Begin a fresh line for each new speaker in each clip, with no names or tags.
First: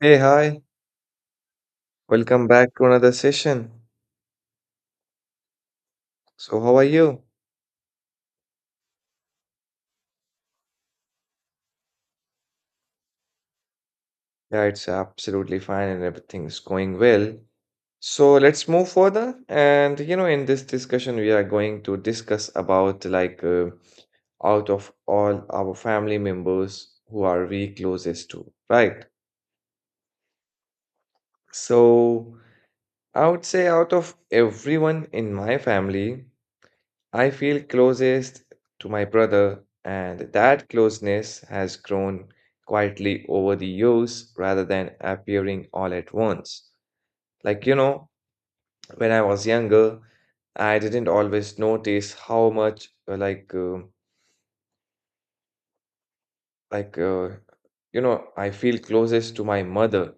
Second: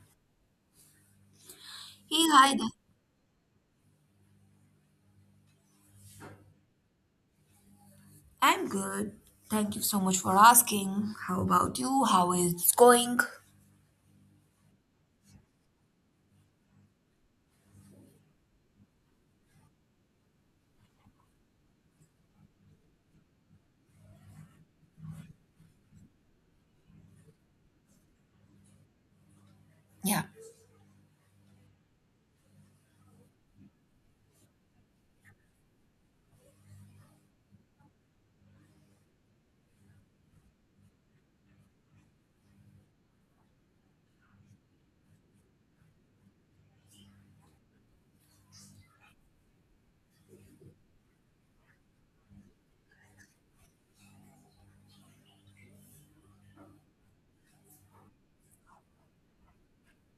Hey, hi.
Hey,
Welcome
hi there.
back to another session. So, how are you?
I'm good. Thank you so much for asking. How about you? How is it's going?
Yeah, it's absolutely fine and everything's going well. So, let's move further. And, you know, in this discussion, we are going to discuss about out of all our family members, who are we closest to, right?
Yeah.
So, I would say out of everyone in my family, I feel closest to my brother, and that closeness has grown quietly over the years rather than appearing all at once. Like, you know, when I was younger, I didn't always notice how much, like you know I feel closest to my mother,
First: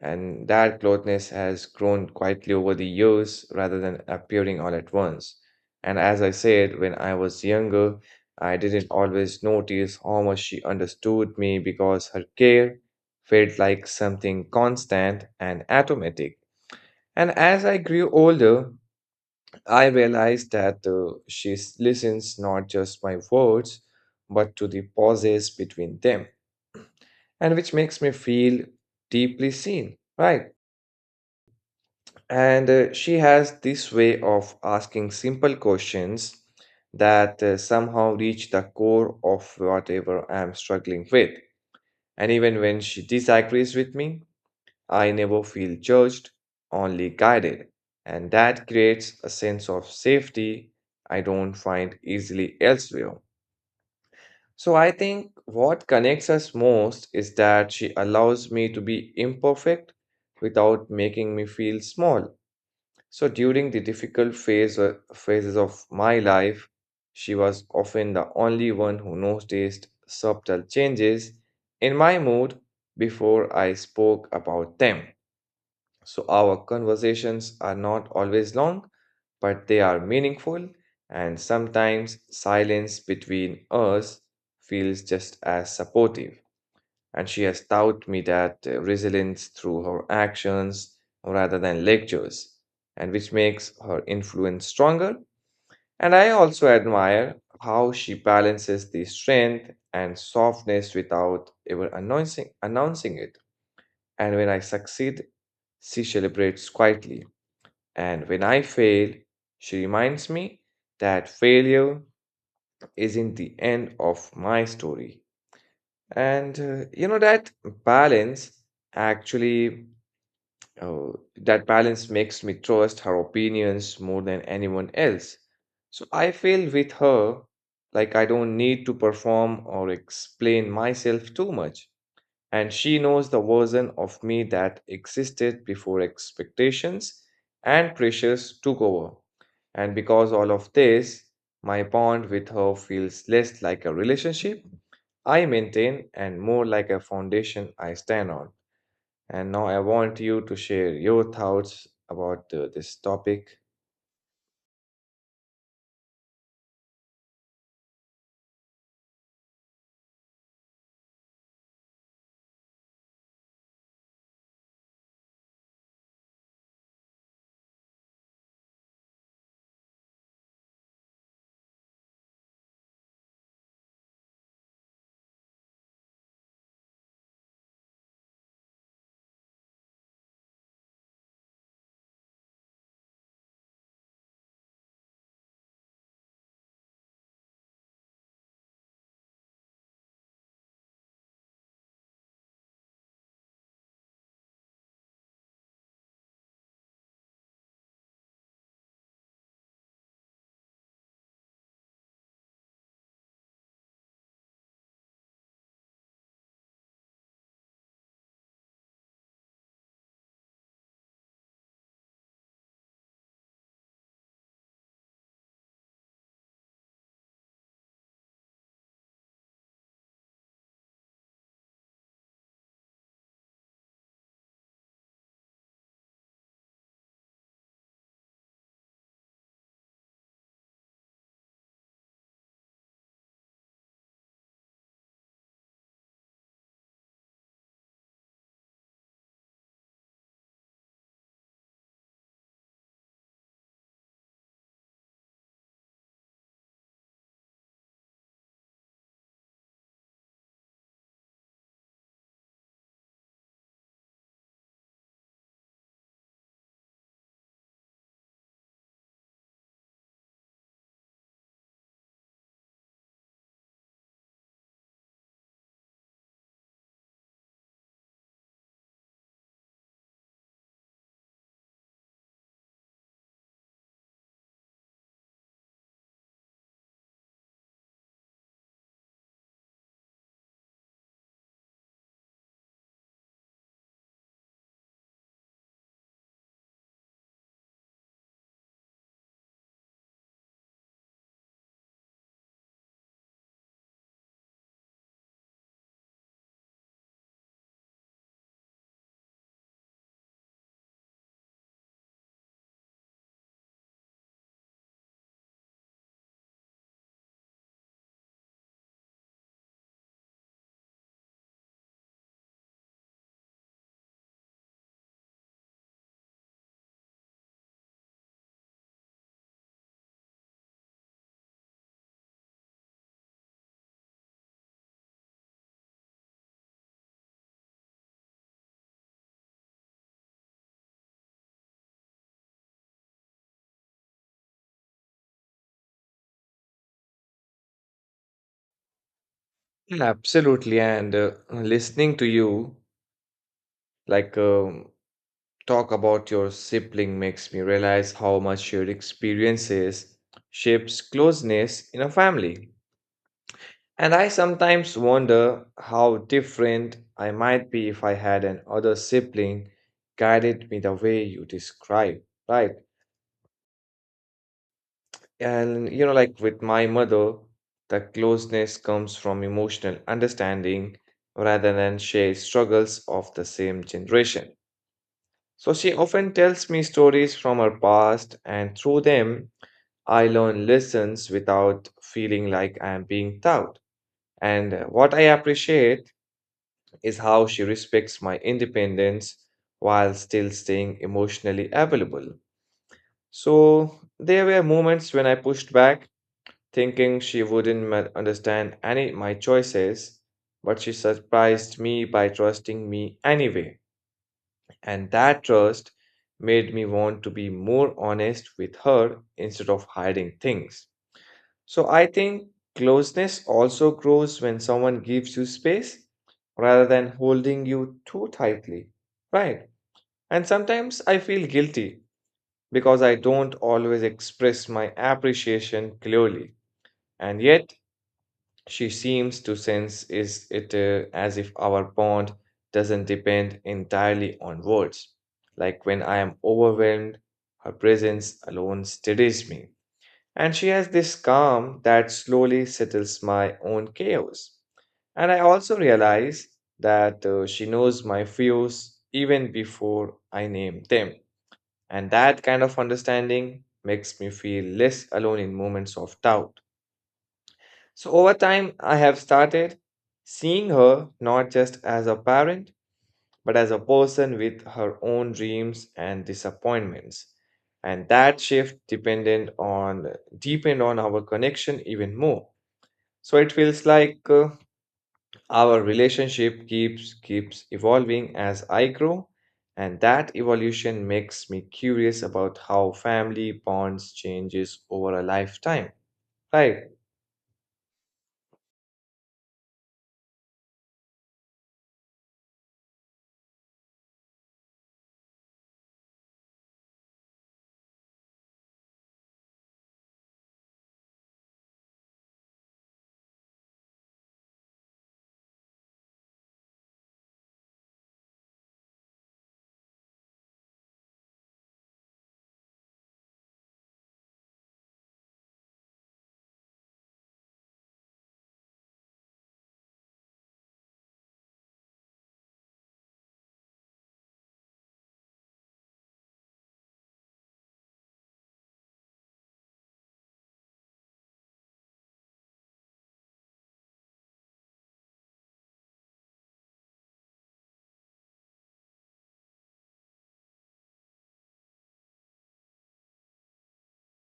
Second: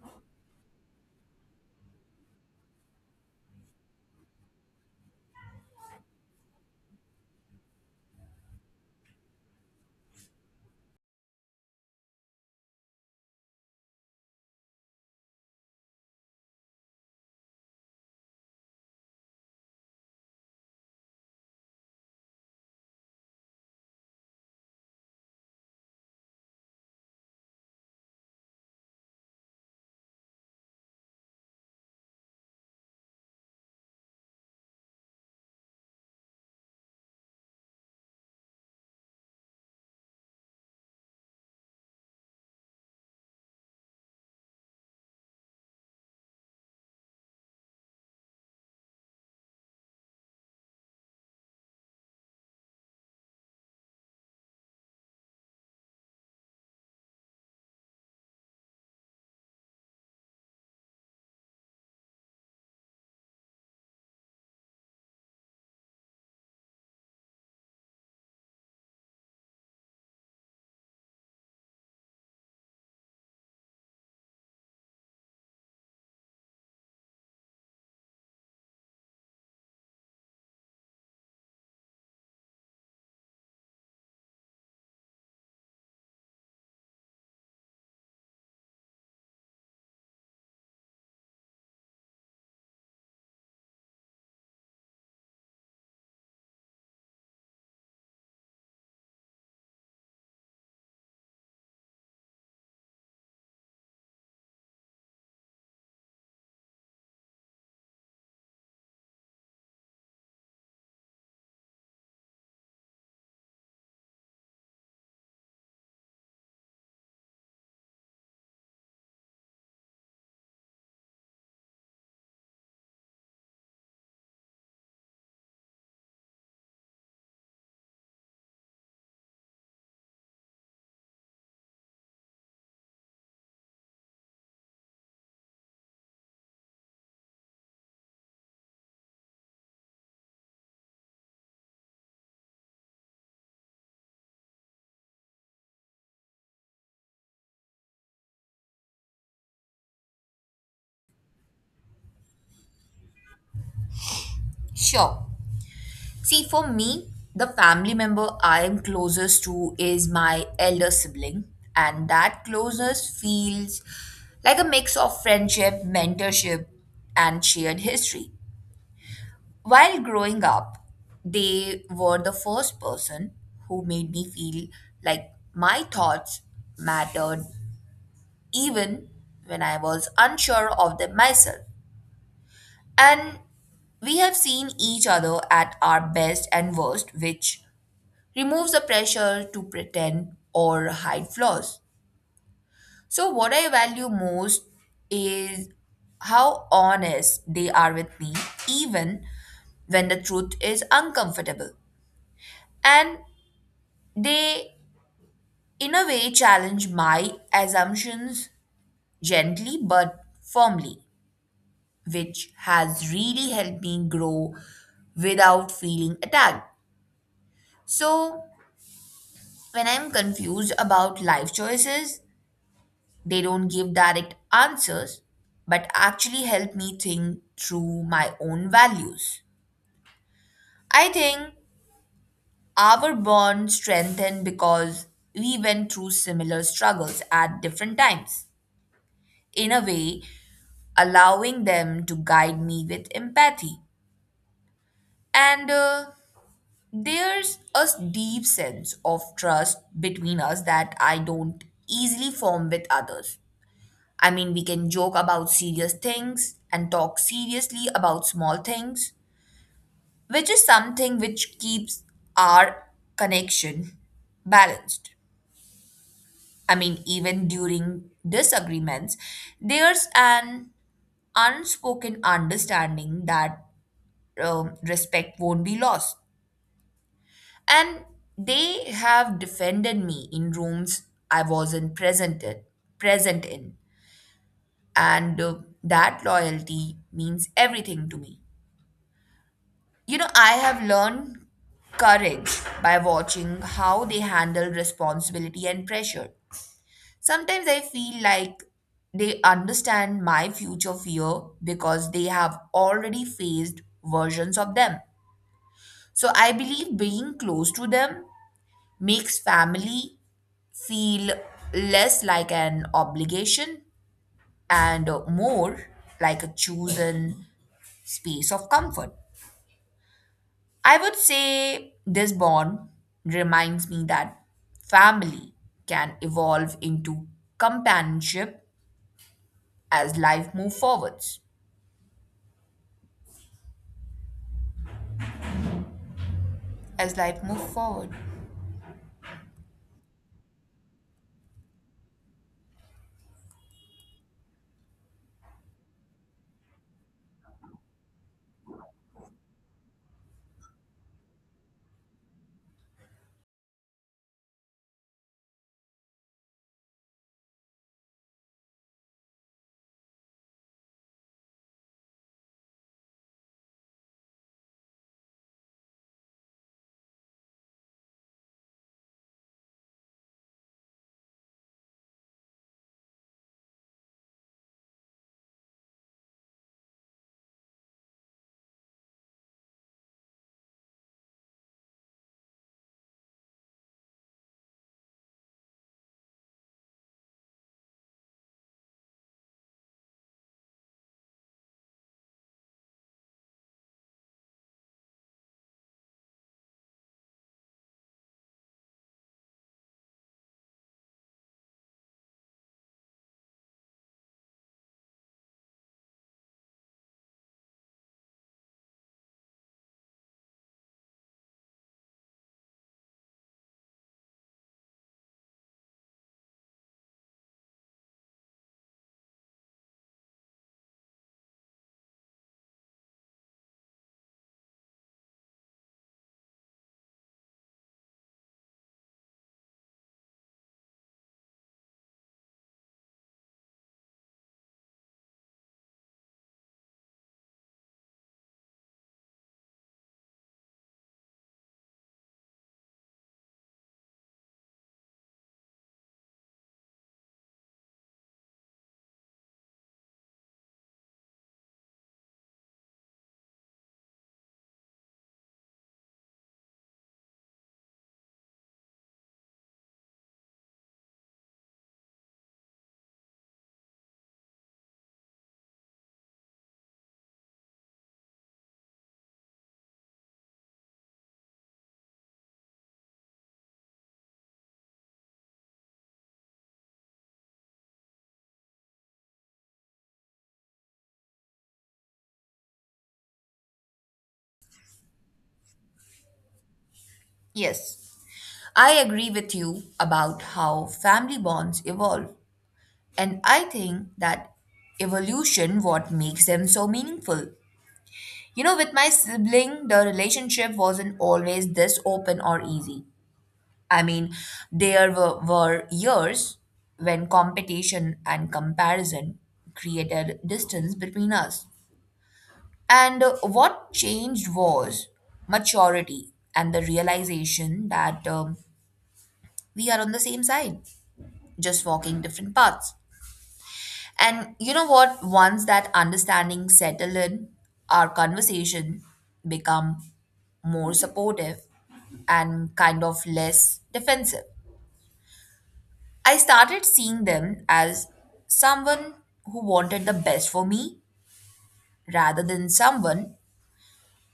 and that closeness has grown quietly over the years rather than appearing all at once. And as I said, when I was younger, I didn't always notice how much she understood me, because her care felt like something constant and automatic. And as I grew older, I realized that she listens not just my words, but to the pauses between them, and which makes me feel deeply seen, right? And she has this way of asking simple questions that somehow reach the core of whatever I'm struggling with. And even when she disagrees with me, I never feel judged, only guided. And that creates a sense of safety I don't find easily elsewhere. So I think what connects us most is that she allows me to be imperfect without making me feel small. So during the phases of my life, she was often the only one who noticed subtle changes in my mood before I spoke about them. So our conversations are not always long, but they are meaningful, and sometimes silence between us feels just as supportive. And she has taught me that resilience through her actions rather than lectures, and which makes her influence stronger. And I also admire how she balances the strength and softness without ever announcing it. And when I succeed, she celebrates quietly, and when I fail, she reminds me that failure isn't the end of my story. And you know, that balance actually, uh, that balance makes me trust her opinions more than anyone else. So I feel with her like I don't need to perform or explain myself too much, and she knows the version of me that existed before expectations and pressures took over. And because all of this, my bond with her feels less like a relationship I maintain and more like a foundation I stand on. And now I want you to share your thoughts about this topic.
Sure. See, for me, the family member I am closest to is my elder sibling, and that closeness feels like a mix of friendship, mentorship, and shared history. While growing up, they were the first person who made me feel like my thoughts mattered even when I was unsure of them myself. And we have seen each other at our best and worst, which removes the pressure to pretend or hide flaws. So what I value most is how honest they are with me, even when the truth is uncomfortable. And they, in a way, challenge my assumptions gently but firmly, which has really helped me grow without feeling attacked. So when I'm confused about life choices, they don't give direct answers, but actually help me think through my own values. I think our bond strengthened because we went through similar struggles at different times, in a way allowing them to guide me with empathy. And There's a deep sense of trust between us that I don't easily form with others. I mean, we can joke about serious things and talk seriously about small things, which is something which keeps our connection balanced. I mean, even during disagreements, there's an unspoken understanding that respect won't be lost. And they have defended me in rooms I wasn't present in, present in. And That loyalty means everything to me. You know, I have learned courage by watching how they handle responsibility and pressure. Sometimes I feel like they understand my future fear because they have already faced versions of them. So I believe being close to them makes family feel less like an obligation and more like a chosen space of comfort. I would say this bond reminds me that family can evolve into companionship as life moves forwards. As life moves forward.
Yeah, absolutely, and listening to you, like um, talk about your sibling makes me realize how much your experiences shapes closeness in a family. And I sometimes wonder how different I might be if I had an other sibling guided me the way you describe, right? And you know, like with my mother, the closeness comes from emotional understanding rather than shared struggles of the same generation. So she often tells me stories from her past, and through them, I learn lessons without feeling like I am being taught. And what I appreciate is how she respects my independence while still staying emotionally available. So there were moments when I pushed back, thinking she wouldn't ma- understand any my choices, but she surprised me by trusting me anyway. And that trust made me want to be more honest with her instead of hiding things. So I think closeness also grows when someone gives you space rather than holding you too tightly. Right. And sometimes I feel guilty because I don't always express my appreciation clearly. And yet, she seems to sense is it as if our bond doesn't depend entirely on words. Like when I am overwhelmed, her presence alone steadies me. And she has this calm that slowly settles my own chaos. And I also realize that she knows my fears even before I name them. And that kind of understanding makes me feel less alone in moments of doubt. So, over time, I have started seeing her not just as a parent, but as a person with her own dreams and disappointments. And that shift depended on deepened on our connection even more. So it feels like our relationship keeps evolving as I grow, and that evolution makes me curious about how family bonds changes over a lifetime. Right.
Yes, I agree with you about how family bonds evolve. And I think that evolution what makes them so meaningful. You know, with my sibling, the relationship wasn't always this open or easy. I mean, there were years when competition and comparison created distance between us. And What changed was maturity and the realization that we are on the same side, just walking different paths. And you know what? Once that understanding settle in, our conversation become more supportive and kind of less defensive. I started seeing them as someone who wanted the best for me rather than someone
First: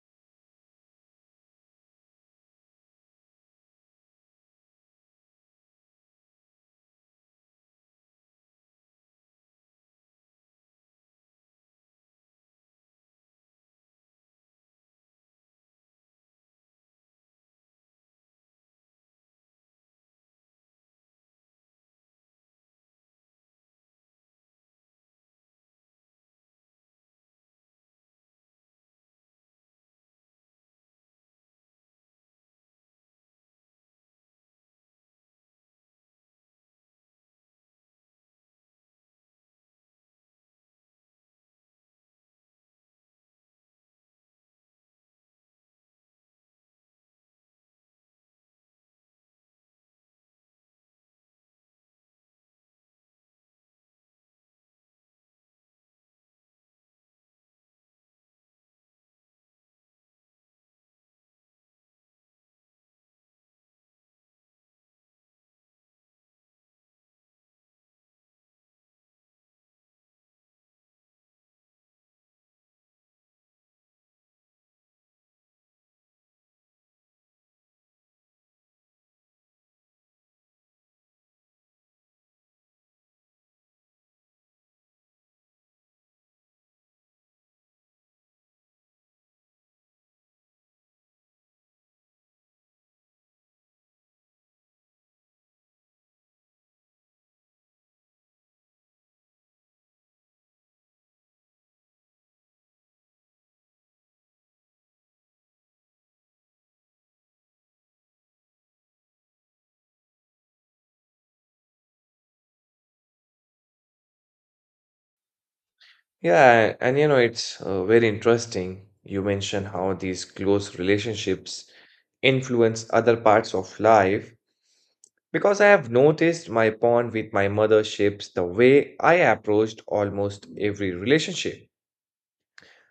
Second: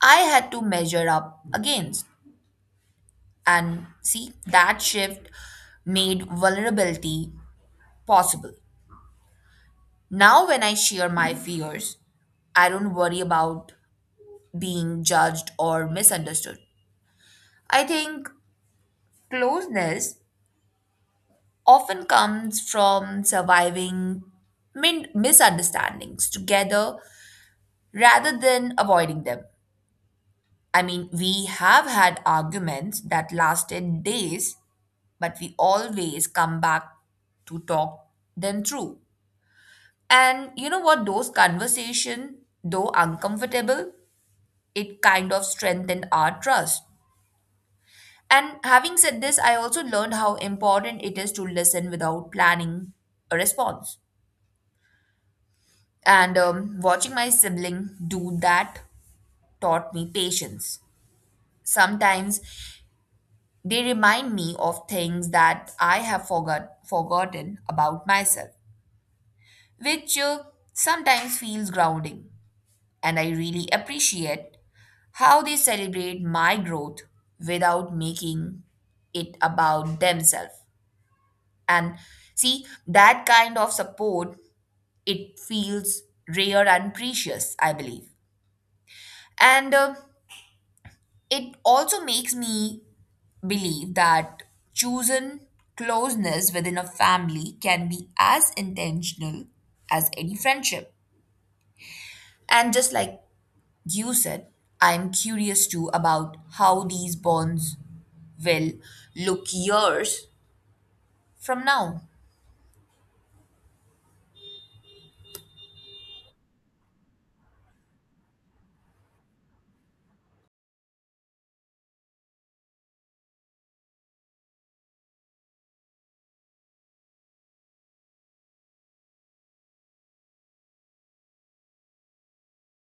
I had to measure up against. And see, that shift made vulnerability possible. Now, when I share my fears, I don't worry about being judged or misunderstood. I think closeness often comes from surviving misunderstandings together rather than avoiding them. I mean, we have had arguments that lasted days, but we always come back to talk them through. And you know what? Those conversations, though uncomfortable, it kind of strengthened our trust. And having said this, I also learned how important it is to listen without planning a response. And Watching my sibling do that taught me patience. Sometimes they remind me of things that I have forgotten about myself, which sometimes feels grounding. And I really appreciate how they celebrate my growth without making it about themselves. And see, that kind of support, it feels rare and precious, I believe. And It also makes me believe that chosen closeness within a family can be as intentional as any friendship. And just like you said, I'm curious too about how these bonds will look years from now.
Yeah, and you know, it's very interesting. You mentioned how these close relationships influence other parts of life, because I have noticed my bond with my mother shapes the way I approached almost every relationship.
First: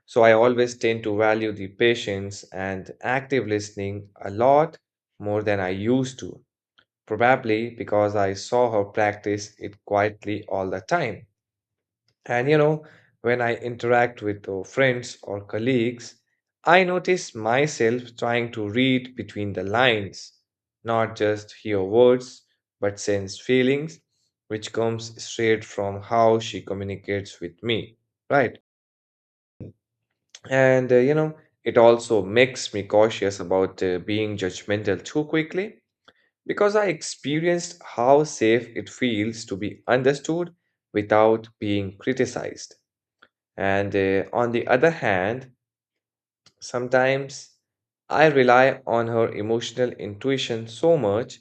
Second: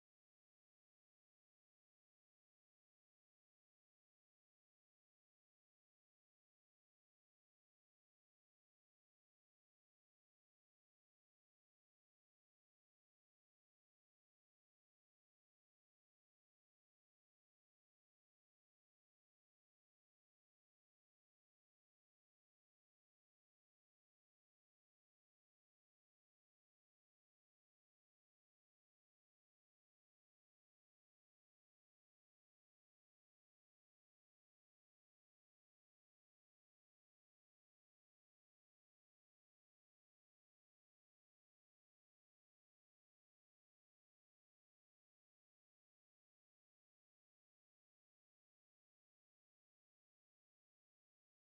So I always tend to value the patience and active listening a lot more than I used to, probably because I saw her practice it quietly all the time. And you know, when I interact with friends or colleagues, I notice myself trying to read between the lines, not just hear words, but sense feelings, which comes straight from how she communicates with me, right? And you know, it also makes me cautious about being judgmental too quickly, because I experienced how safe it feels to be understood without being criticized. And on the other hand, sometimes I rely on her emotional intuition so much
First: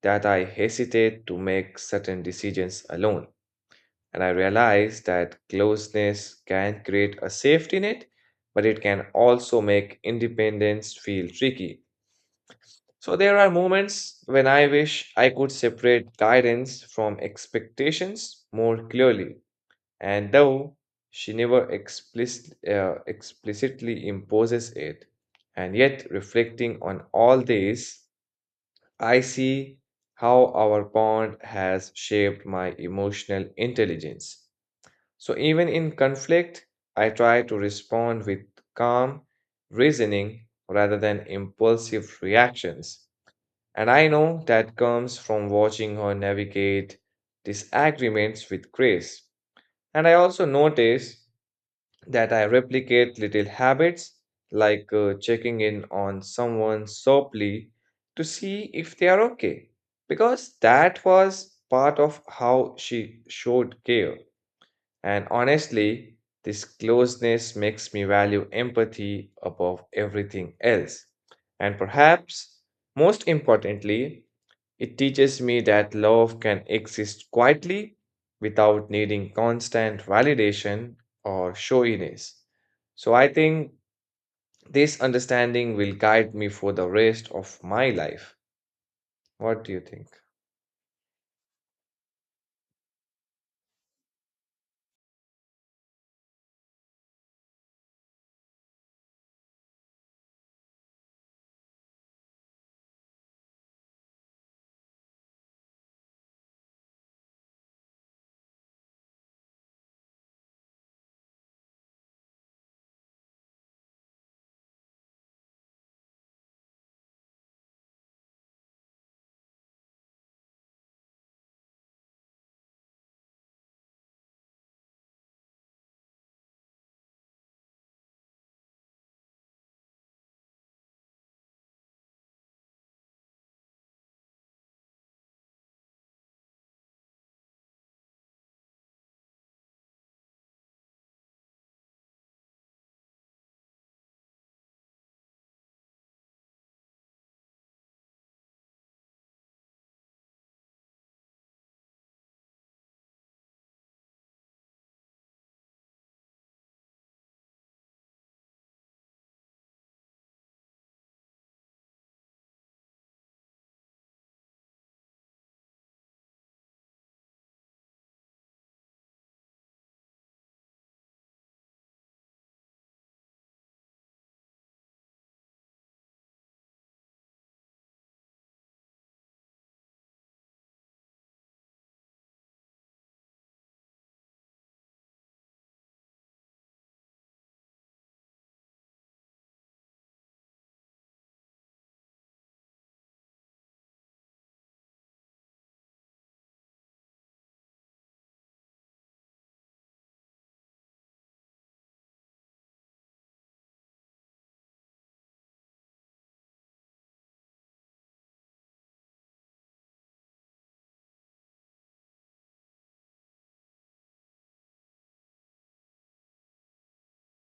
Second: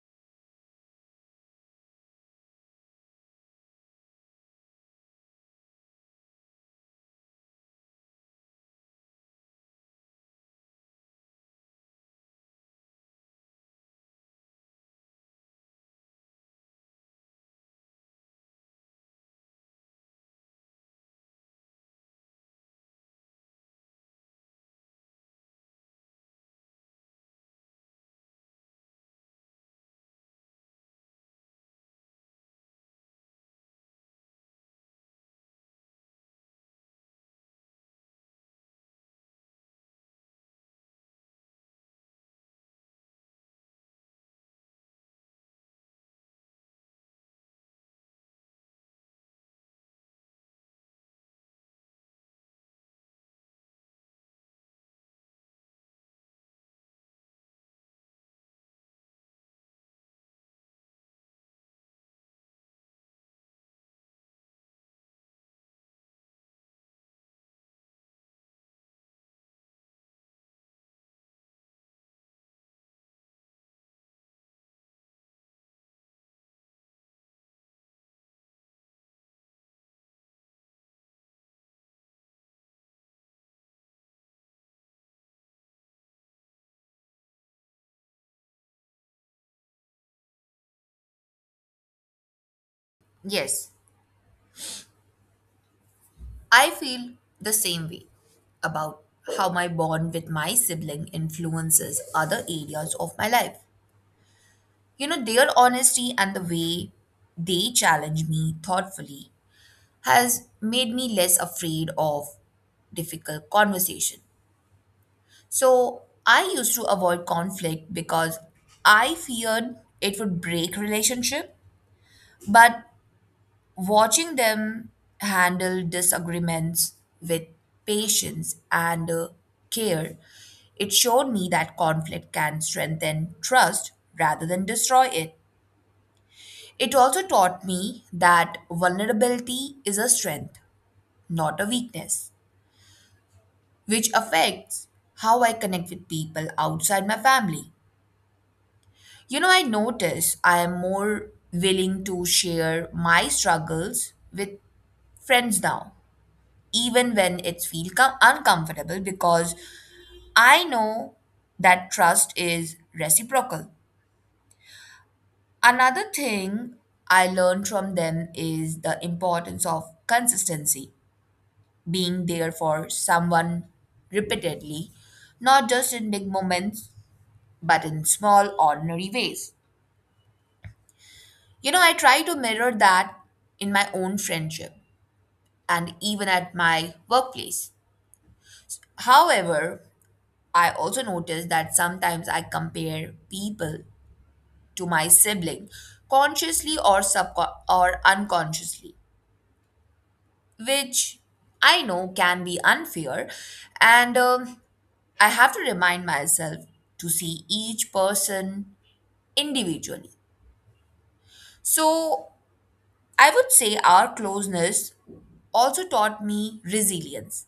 that I hesitate to make certain decisions alone. And I realize that closeness can create a safety net, but it can also make independence feel tricky. So there are moments when I wish I could separate guidance from expectations more clearly. And though she never explicit, explicitly imposes it, and yet reflecting on all this, I see how our bond has shaped my emotional intelligence. So even in conflict, I try to respond with calm reasoning rather than impulsive reactions. And I know that comes from watching her navigate disagreements with grace. And I also notice that I replicate little habits like checking in on someone softly to see if they are okay, because that was part of how she showed care. And honestly, this closeness makes me value empathy above everything else. And perhaps most importantly, it teaches me that love can exist quietly without needing constant validation or showiness. So I think this understanding will guide me for the rest of my life. What do you think?
Yes, I feel the same way about how my bond with my sibling influences other areas of my life. You know, their honesty and the way they challenge me thoughtfully has made me less afraid of difficult conversation. So I used to avoid conflict because I feared it would break relationship, but watching them handle disagreements with patience and care, it showed me that conflict can strengthen trust rather than destroy it. It also taught me that vulnerability is a strength, not a weakness, which affects how I connect with people outside my family. You know, I notice I am more willing to share my struggles with friends now even when it's feel uncomfortable because I know that trust is reciprocal. Another thing I learned from them is the importance of consistency, being there for someone repeatedly, not just in big moments but in small ordinary ways. You know, I try to mirror that in my own friendship and even at my workplace. However, I also notice that sometimes I compare people to my sibling consciously or unconsciously, which I know can be unfair, and I have to remind myself to see each person individually. So I would say our closeness also taught me resilience.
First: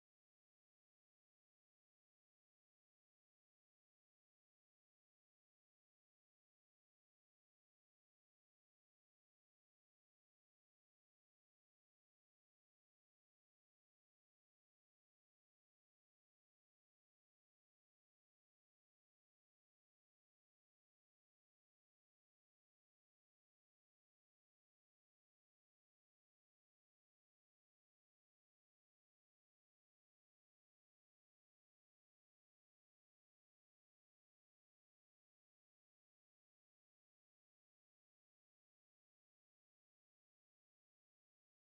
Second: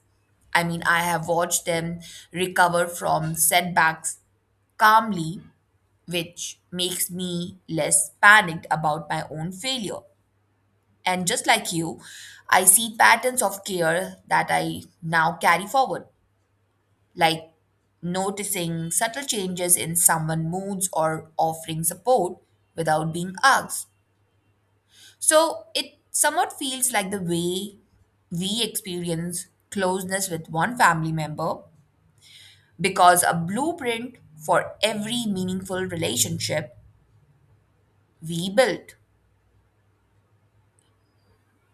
I mean, I have watched them recover from setbacks calmly, which makes me less panicked about my own failure. And just like you, I see patterns of care that I now carry forward, like noticing subtle changes in someone's moods or offering support without being asked. So it somewhat feels like the way we experience closeness with one family member because a blueprint for every meaningful relationship we build.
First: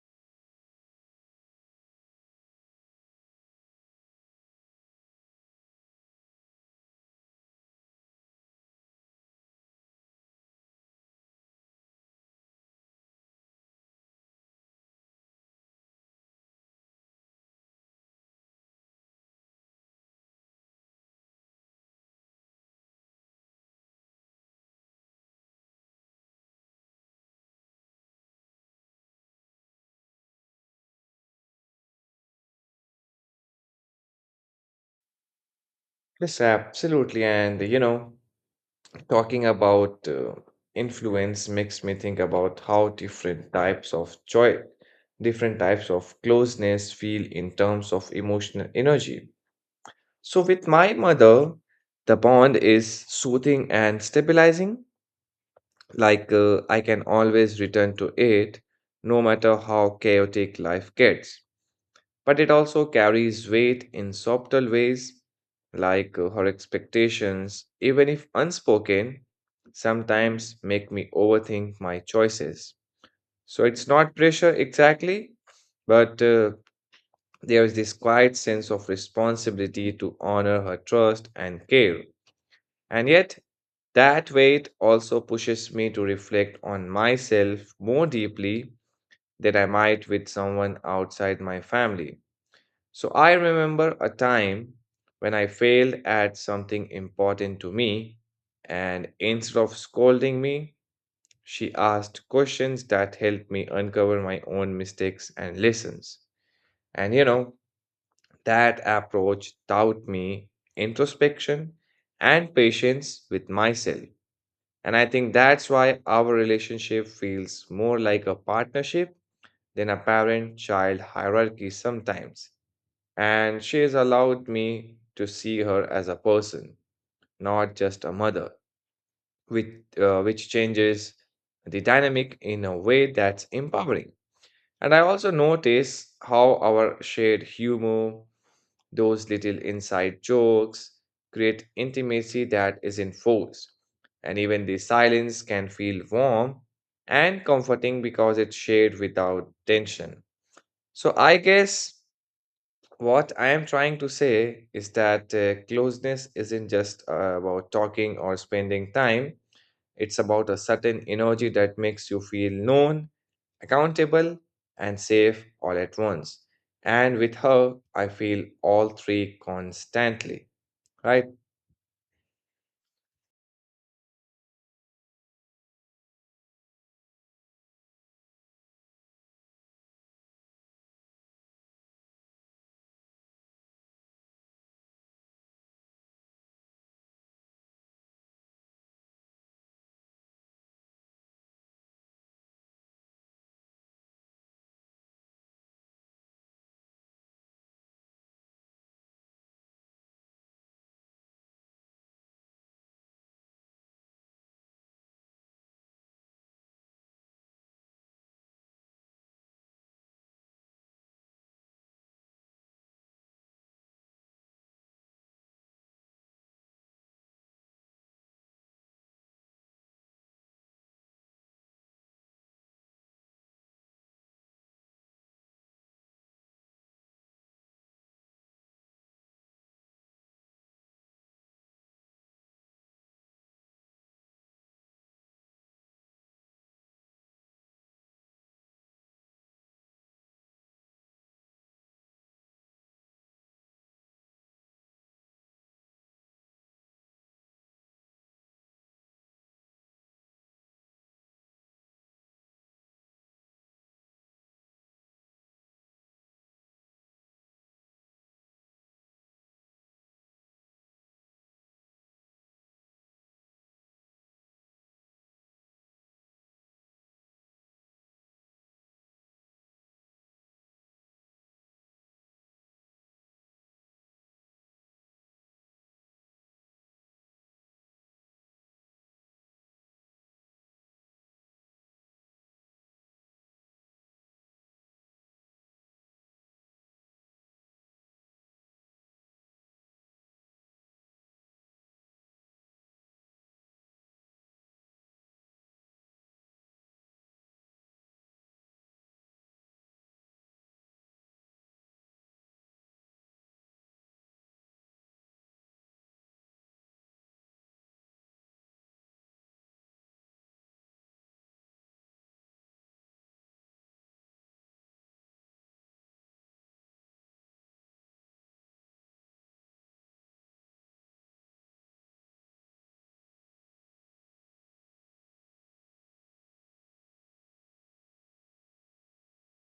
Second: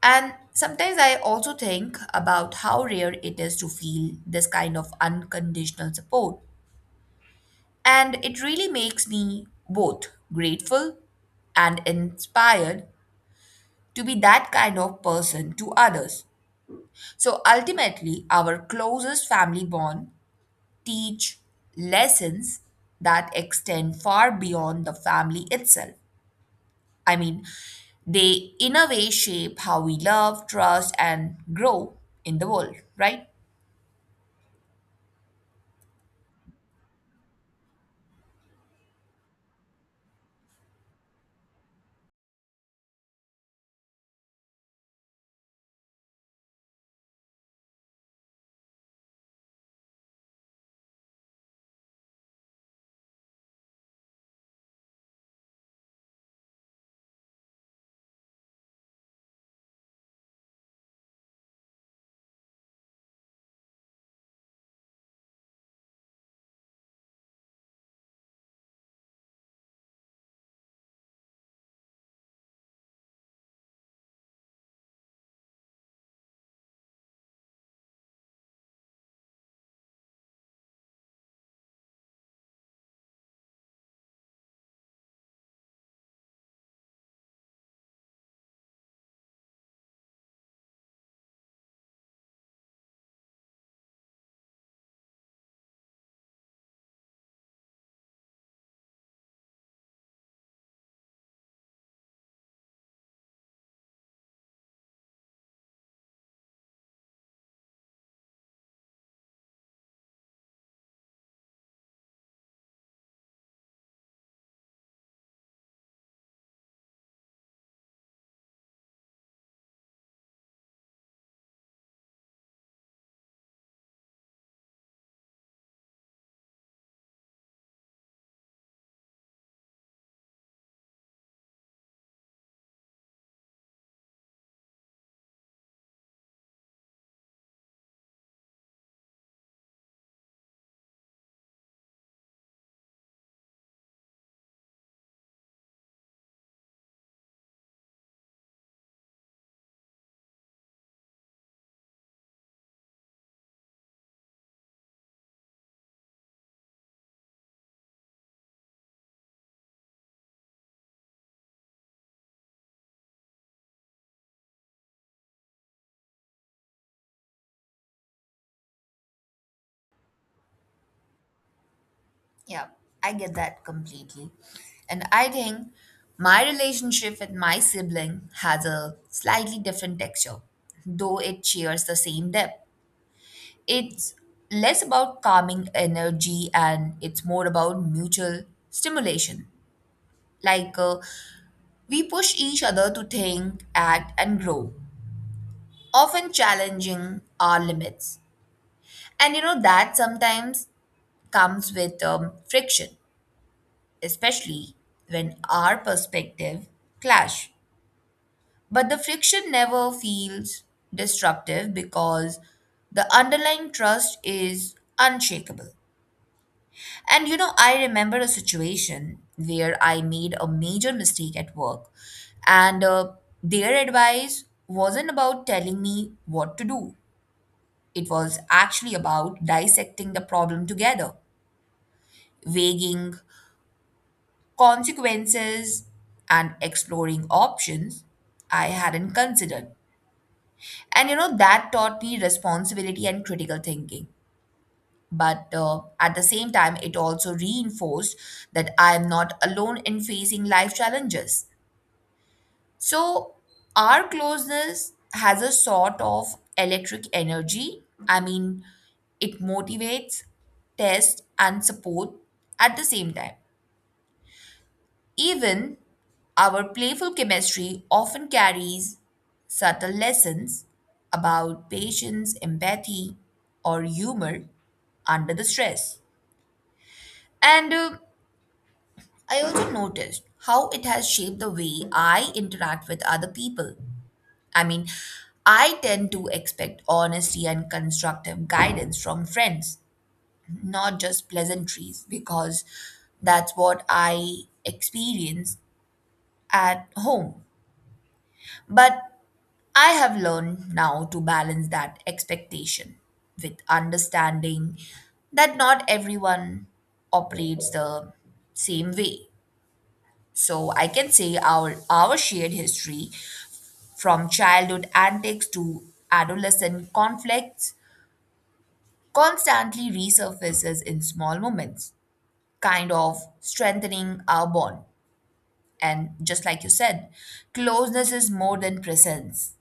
And sometimes I also think about how rare it is to feel this kind of unconditional support. And it really makes me both grateful and inspired to be that kind of person to others. So ultimately, our closest family bond teach lessons that extend far beyond the family itself. I mean, they in a way shape how we love, trust, and grow in the world, right?
Yes, absolutely. And you know, talking about influence makes me think about how different types of joy, different types of closeness feel in terms of emotional energy. So, with my mother, the bond is soothing and stabilizing. Like, I can always return to it no matter how chaotic life gets, but it also carries weight in subtle ways, like her expectations, even if unspoken, sometimes make me overthink my choices. So it's not pressure exactly, but there is this quiet sense of responsibility to honor her trust and care. And yet, that weight also pushes me to reflect on myself more deeply than I might with someone outside my family. So I remember a time when I failed at something important to me, and instead of scolding me, she asked questions that helped me uncover my own mistakes and lessons. And you know, that approach taught me introspection and patience with myself. And I think that's why our relationship feels more like a partnership than a parent child hierarchy sometimes. And she has allowed me to see her as a person, not just a mother, which, which changes the dynamic in a way that's empowering. And I also notice how our shared humor, those little inside jokes, create intimacy that isn't forced. And even the silence can feel warm and comforting because it's shared without tension. So I guess what I am trying to say is that closeness isn't just about talking or spending time. It's about a certain energy that makes you feel known, accountable, and safe all at once. And with her, I feel all three constantly, right?
Yeah, I get that completely. And I think my relationship with my sibling has a slightly different texture, though it shares the same depth. It's less about calming energy and it's more about mutual stimulation. Like uh, we push each other to think, act, and grow, often challenging our limits. And you know, that sometimes comes with friction, especially when our perspective clash. But the friction never feels destructive because the underlying trust is unshakable. And you know, I remember a situation where I made a major mistake at work, and their advice wasn't about telling me what to do. It was actually about dissecting the problem together, weighing consequences and exploring options I hadn't considered. And you know, that taught me responsibility and critical thinking. But at the same time, it also reinforced that I am not alone in facing life challenges. So our closeness has a sort of electric energy. I mean, it motivates, tests, and support at the same time. Even our playful chemistry often carries subtle lessons about patience, empathy, or humor under the stress. And I also noticed how it has shaped the way I interact with other people. I mean, I tend to expect honesty and constructive guidance from friends, not just pleasantries, because that's what I experience at home. But I have learned now to balance that expectation with understanding that not everyone operates the same way. So I can say our shared history, from childhood antics to adolescent conflicts, constantly resurfaces in small moments, kind of strengthening our bond. And just like you said, closeness is more than presence.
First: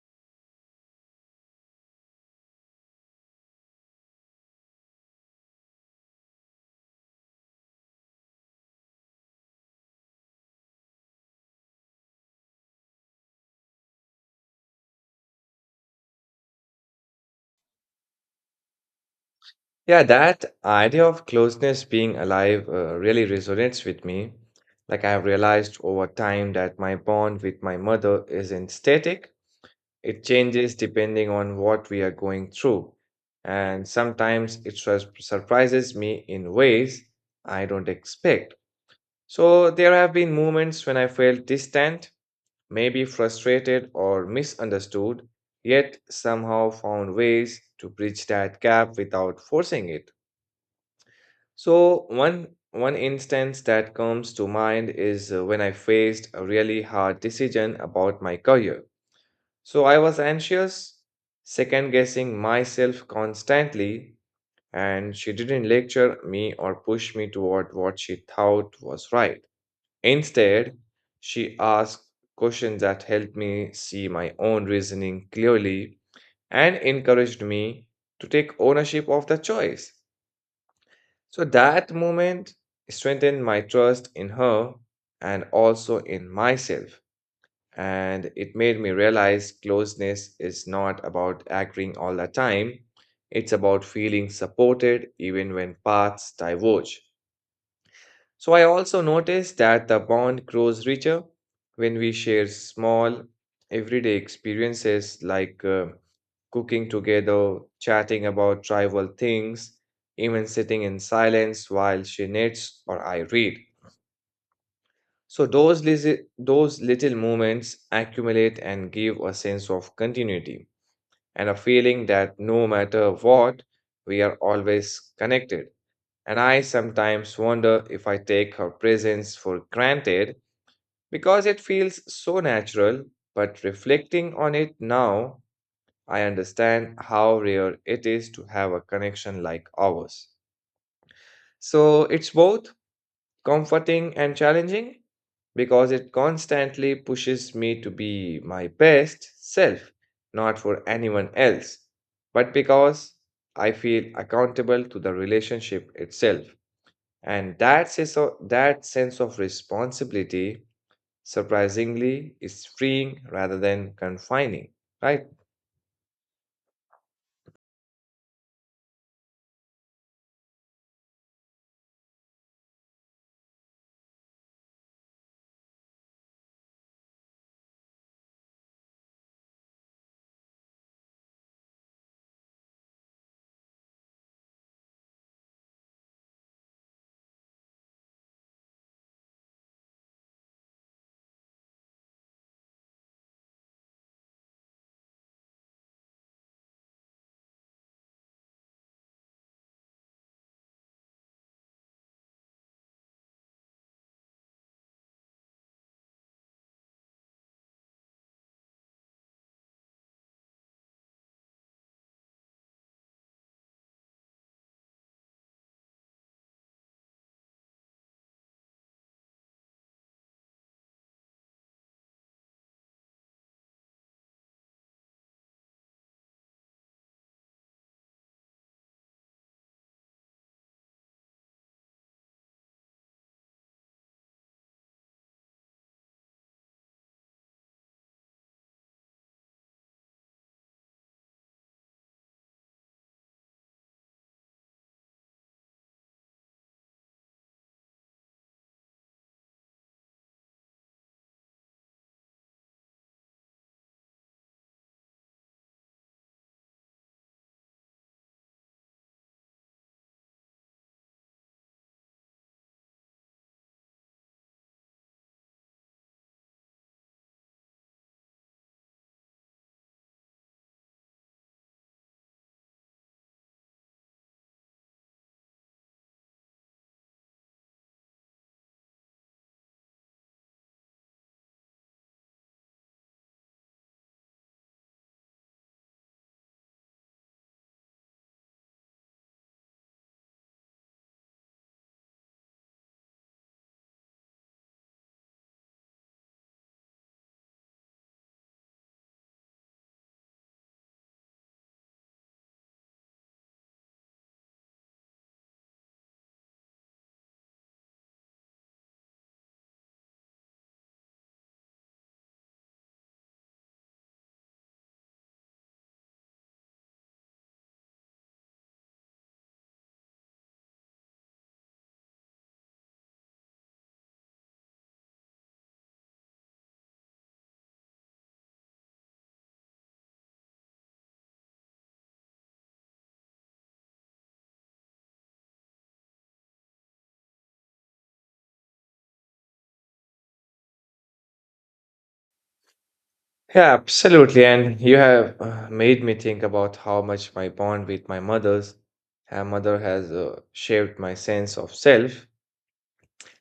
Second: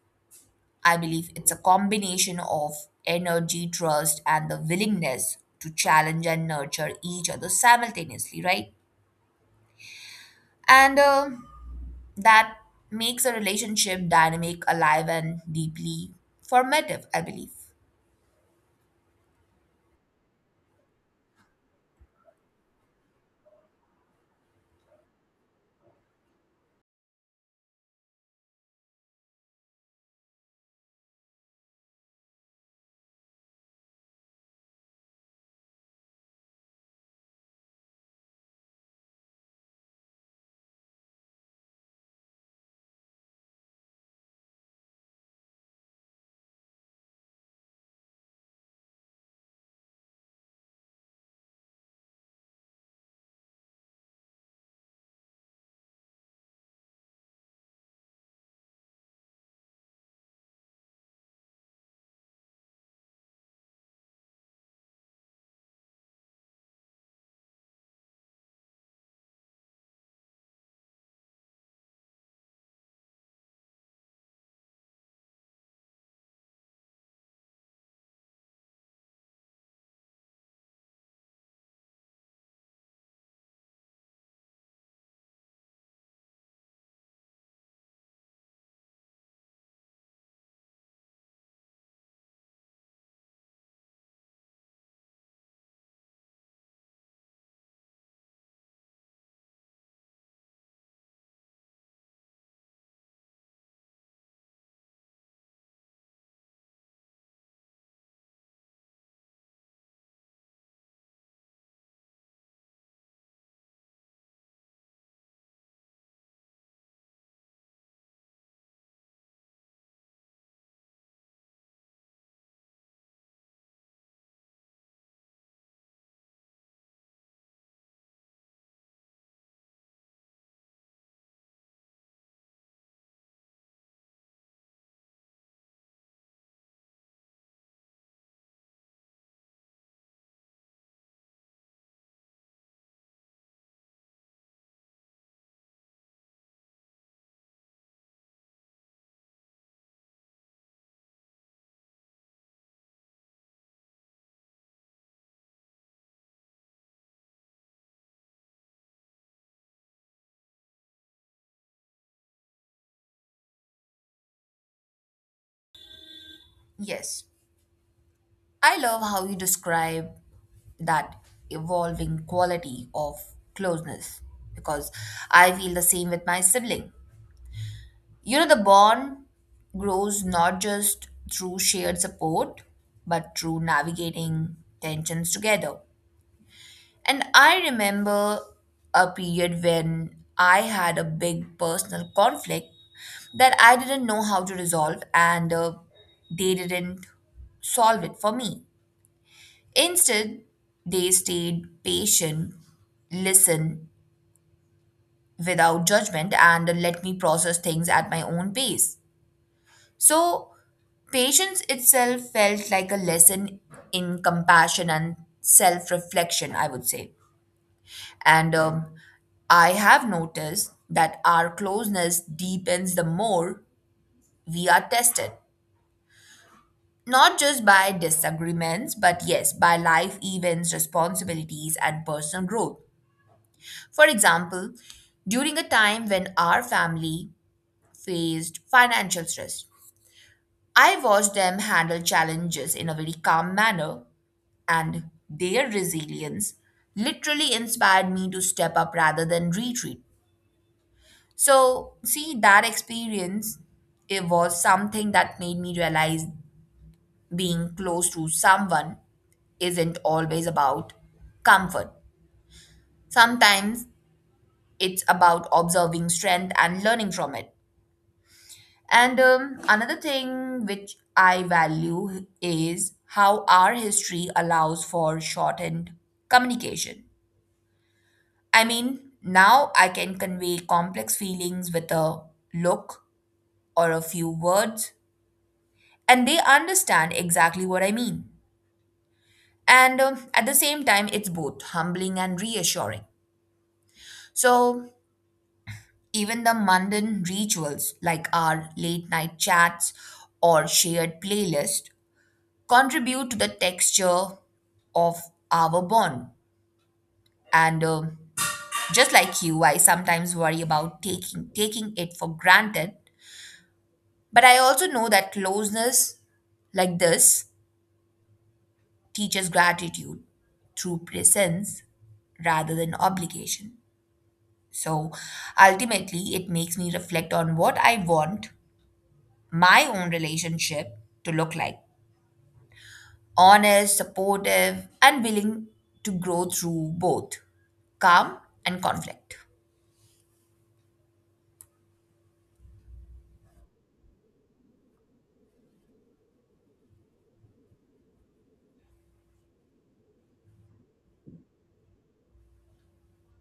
I believe it's a combination of energy, trust, and the willingness to challenge and nurture each other simultaneously, right? And That makes a relationship dynamic, alive, and deeply formative, I believe.
Yeah, that idea of closeness being alive really resonates with me. Like, I have realized over time that my bond with my mother isn't static. It changes depending on what we are going through, and sometimes surprises me in ways I don't expect. So, there have been moments when I felt distant, maybe frustrated or misunderstood, yet somehow found ways to bridge that gap without forcing it. So, one instance that comes to mind is when I faced a really hard decision about my career. So I was anxious, second guessing myself constantly, and she didn't lecture me or push me toward what she thought was right. Instead, she asked questions that helped me see my own reasoning clearly and encouraged me to take ownership of the choice. So that moment strengthened my trust in her and also in myself. And it made me realize closeness is not about agreeing all the time, it's about feeling supported even when paths diverge. So I also noticed that the bond grows richer when we share small, everyday experiences like cooking together, chatting about trivial things, even sitting in silence while she knits or I read. So those little moments accumulate and give a sense of continuity and a feeling that no matter what, we are always connected. And I sometimes wonder if I take her presence for granted because it feels so natural, but reflecting on it now, I understand how rare it is to have a connection like ours. So it's both comforting and challenging because it constantly pushes me to be my best self, not for anyone else, but because I feel accountable to the relationship itself. And that sense of responsibility, surprisingly, is freeing rather than confining, right?
Yes. I love how you describe that evolving quality of closeness because I feel the same with my sibling. You know, the bond grows not just through shared support, but through navigating tensions together. And I remember a period when I had a big personal conflict that I didn't know how to resolve, and they didn't solve it for me. Instead, they stayed patient, listened without judgment, and let me process things at my own pace. So patience itself felt like a lesson in compassion and self reflection, I would say. And I have noticed that our closeness deepens the more we are tested, not just by disagreements, but yes, by life events, responsibilities, and personal growth. For example, during a time when our family faced financial stress, I watched them handle challenges in a very calm manner and their resilience literally inspired me to step up rather than retreat. So, see, that experience, it was something that made me realize being close to someone isn't always about comfort. Sometimes it's about observing strength and learning from it. And Another thing which I value is how our history allows for shortened communication. I mean, now I can convey complex feelings with a look or a few words, and they understand exactly what I mean. And At the same time, it's both humbling and reassuring. So even the mundane rituals like our late night chats or shared playlist contribute to the texture of our bond. And Just like you, I sometimes worry about taking it for granted. But I also know that closeness like this teaches gratitude through presence rather than obligation. So ultimately, it makes me reflect on what I want my own relationship to look like: honest, supportive, and willing to grow through both calm and conflict.
Yeah, absolutely. And you have made me think about how much my bond with my mother's mother has shaped my sense of self.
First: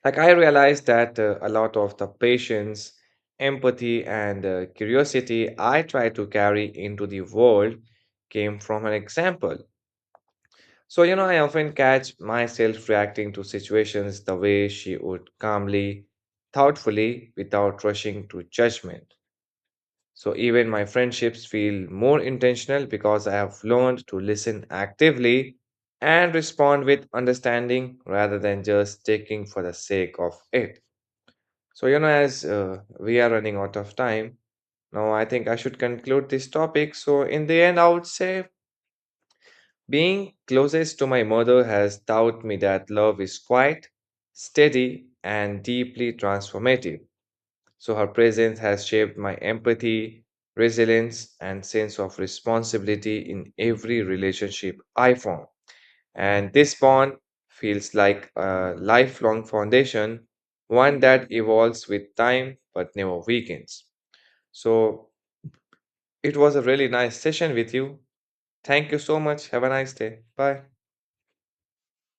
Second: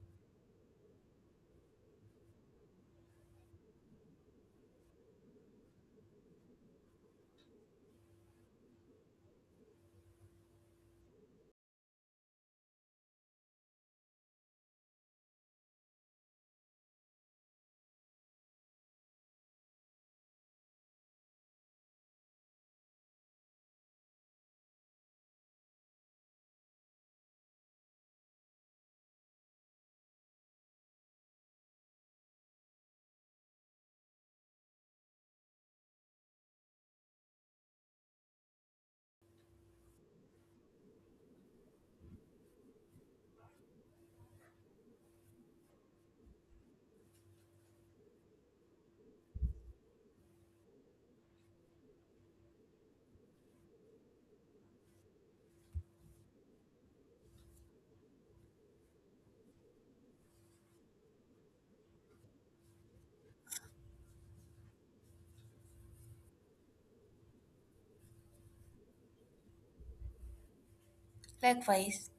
Like I realized that a lot of the patience, empathy, and curiosity I try to carry into the world came from an example. So, you know, I often catch myself reacting to situations the way she would calmly, thoughtfully, without rushing to judgment. So even my friendships feel more intentional because I have learned to listen actively and respond with understanding rather than just taking for the sake of it. So, you know, as we are running out of time, now I think I should conclude this topic. So, in the end, I would say being closest to my mother has taught me that love is quiet, steady, and deeply transformative. So her presence has shaped my empathy, resilience, and sense of responsibility in every relationship I form. And this bond feels like a lifelong foundation, one that evolves with time but never weakens. So it was a really nice session with you. Thank you so much. Have a nice day. Bye.
Likewise.